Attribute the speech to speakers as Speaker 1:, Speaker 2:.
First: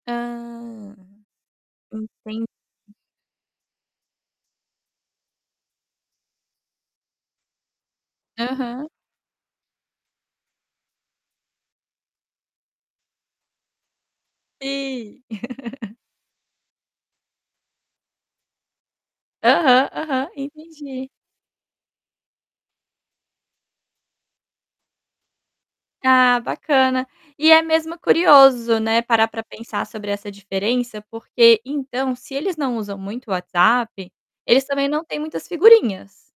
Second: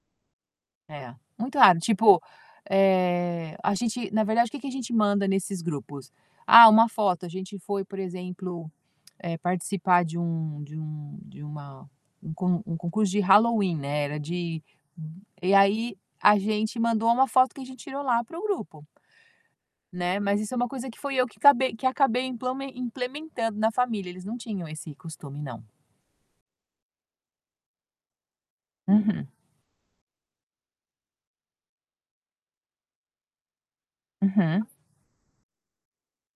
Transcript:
Speaker 1: Hã.
Speaker 2: É, muito raro. Tipo,
Speaker 1: Enten
Speaker 2: eh, a gente, na verdade, o que que a gente manda nesses grupos? "Ah, uma foto". A gente foi, por exemplo,
Speaker 1: Aham.
Speaker 2: eh, participar de um de um de uma um con um concurso de Halloween, né, era de
Speaker 1: Sim.
Speaker 2: e aí, a gente mandou uma foto que a gente tirou lá para o grupo.
Speaker 1: Aham,
Speaker 2: Né,
Speaker 1: aham.
Speaker 2: mas isso é uma coisa que
Speaker 1: Entendi.
Speaker 2: fui eu que cabei que acabei implamen implementando na família, eles não tinham esse costume, não.
Speaker 1: Ah, bacana. E é mesmo curioso, né,
Speaker 2: Uhum.
Speaker 1: parar para pensar sobre essa diferença, porque, então, se eles não usam muito o WhatsApp, eles
Speaker 2: Uhum.
Speaker 1: também não têm muitas figurinhas.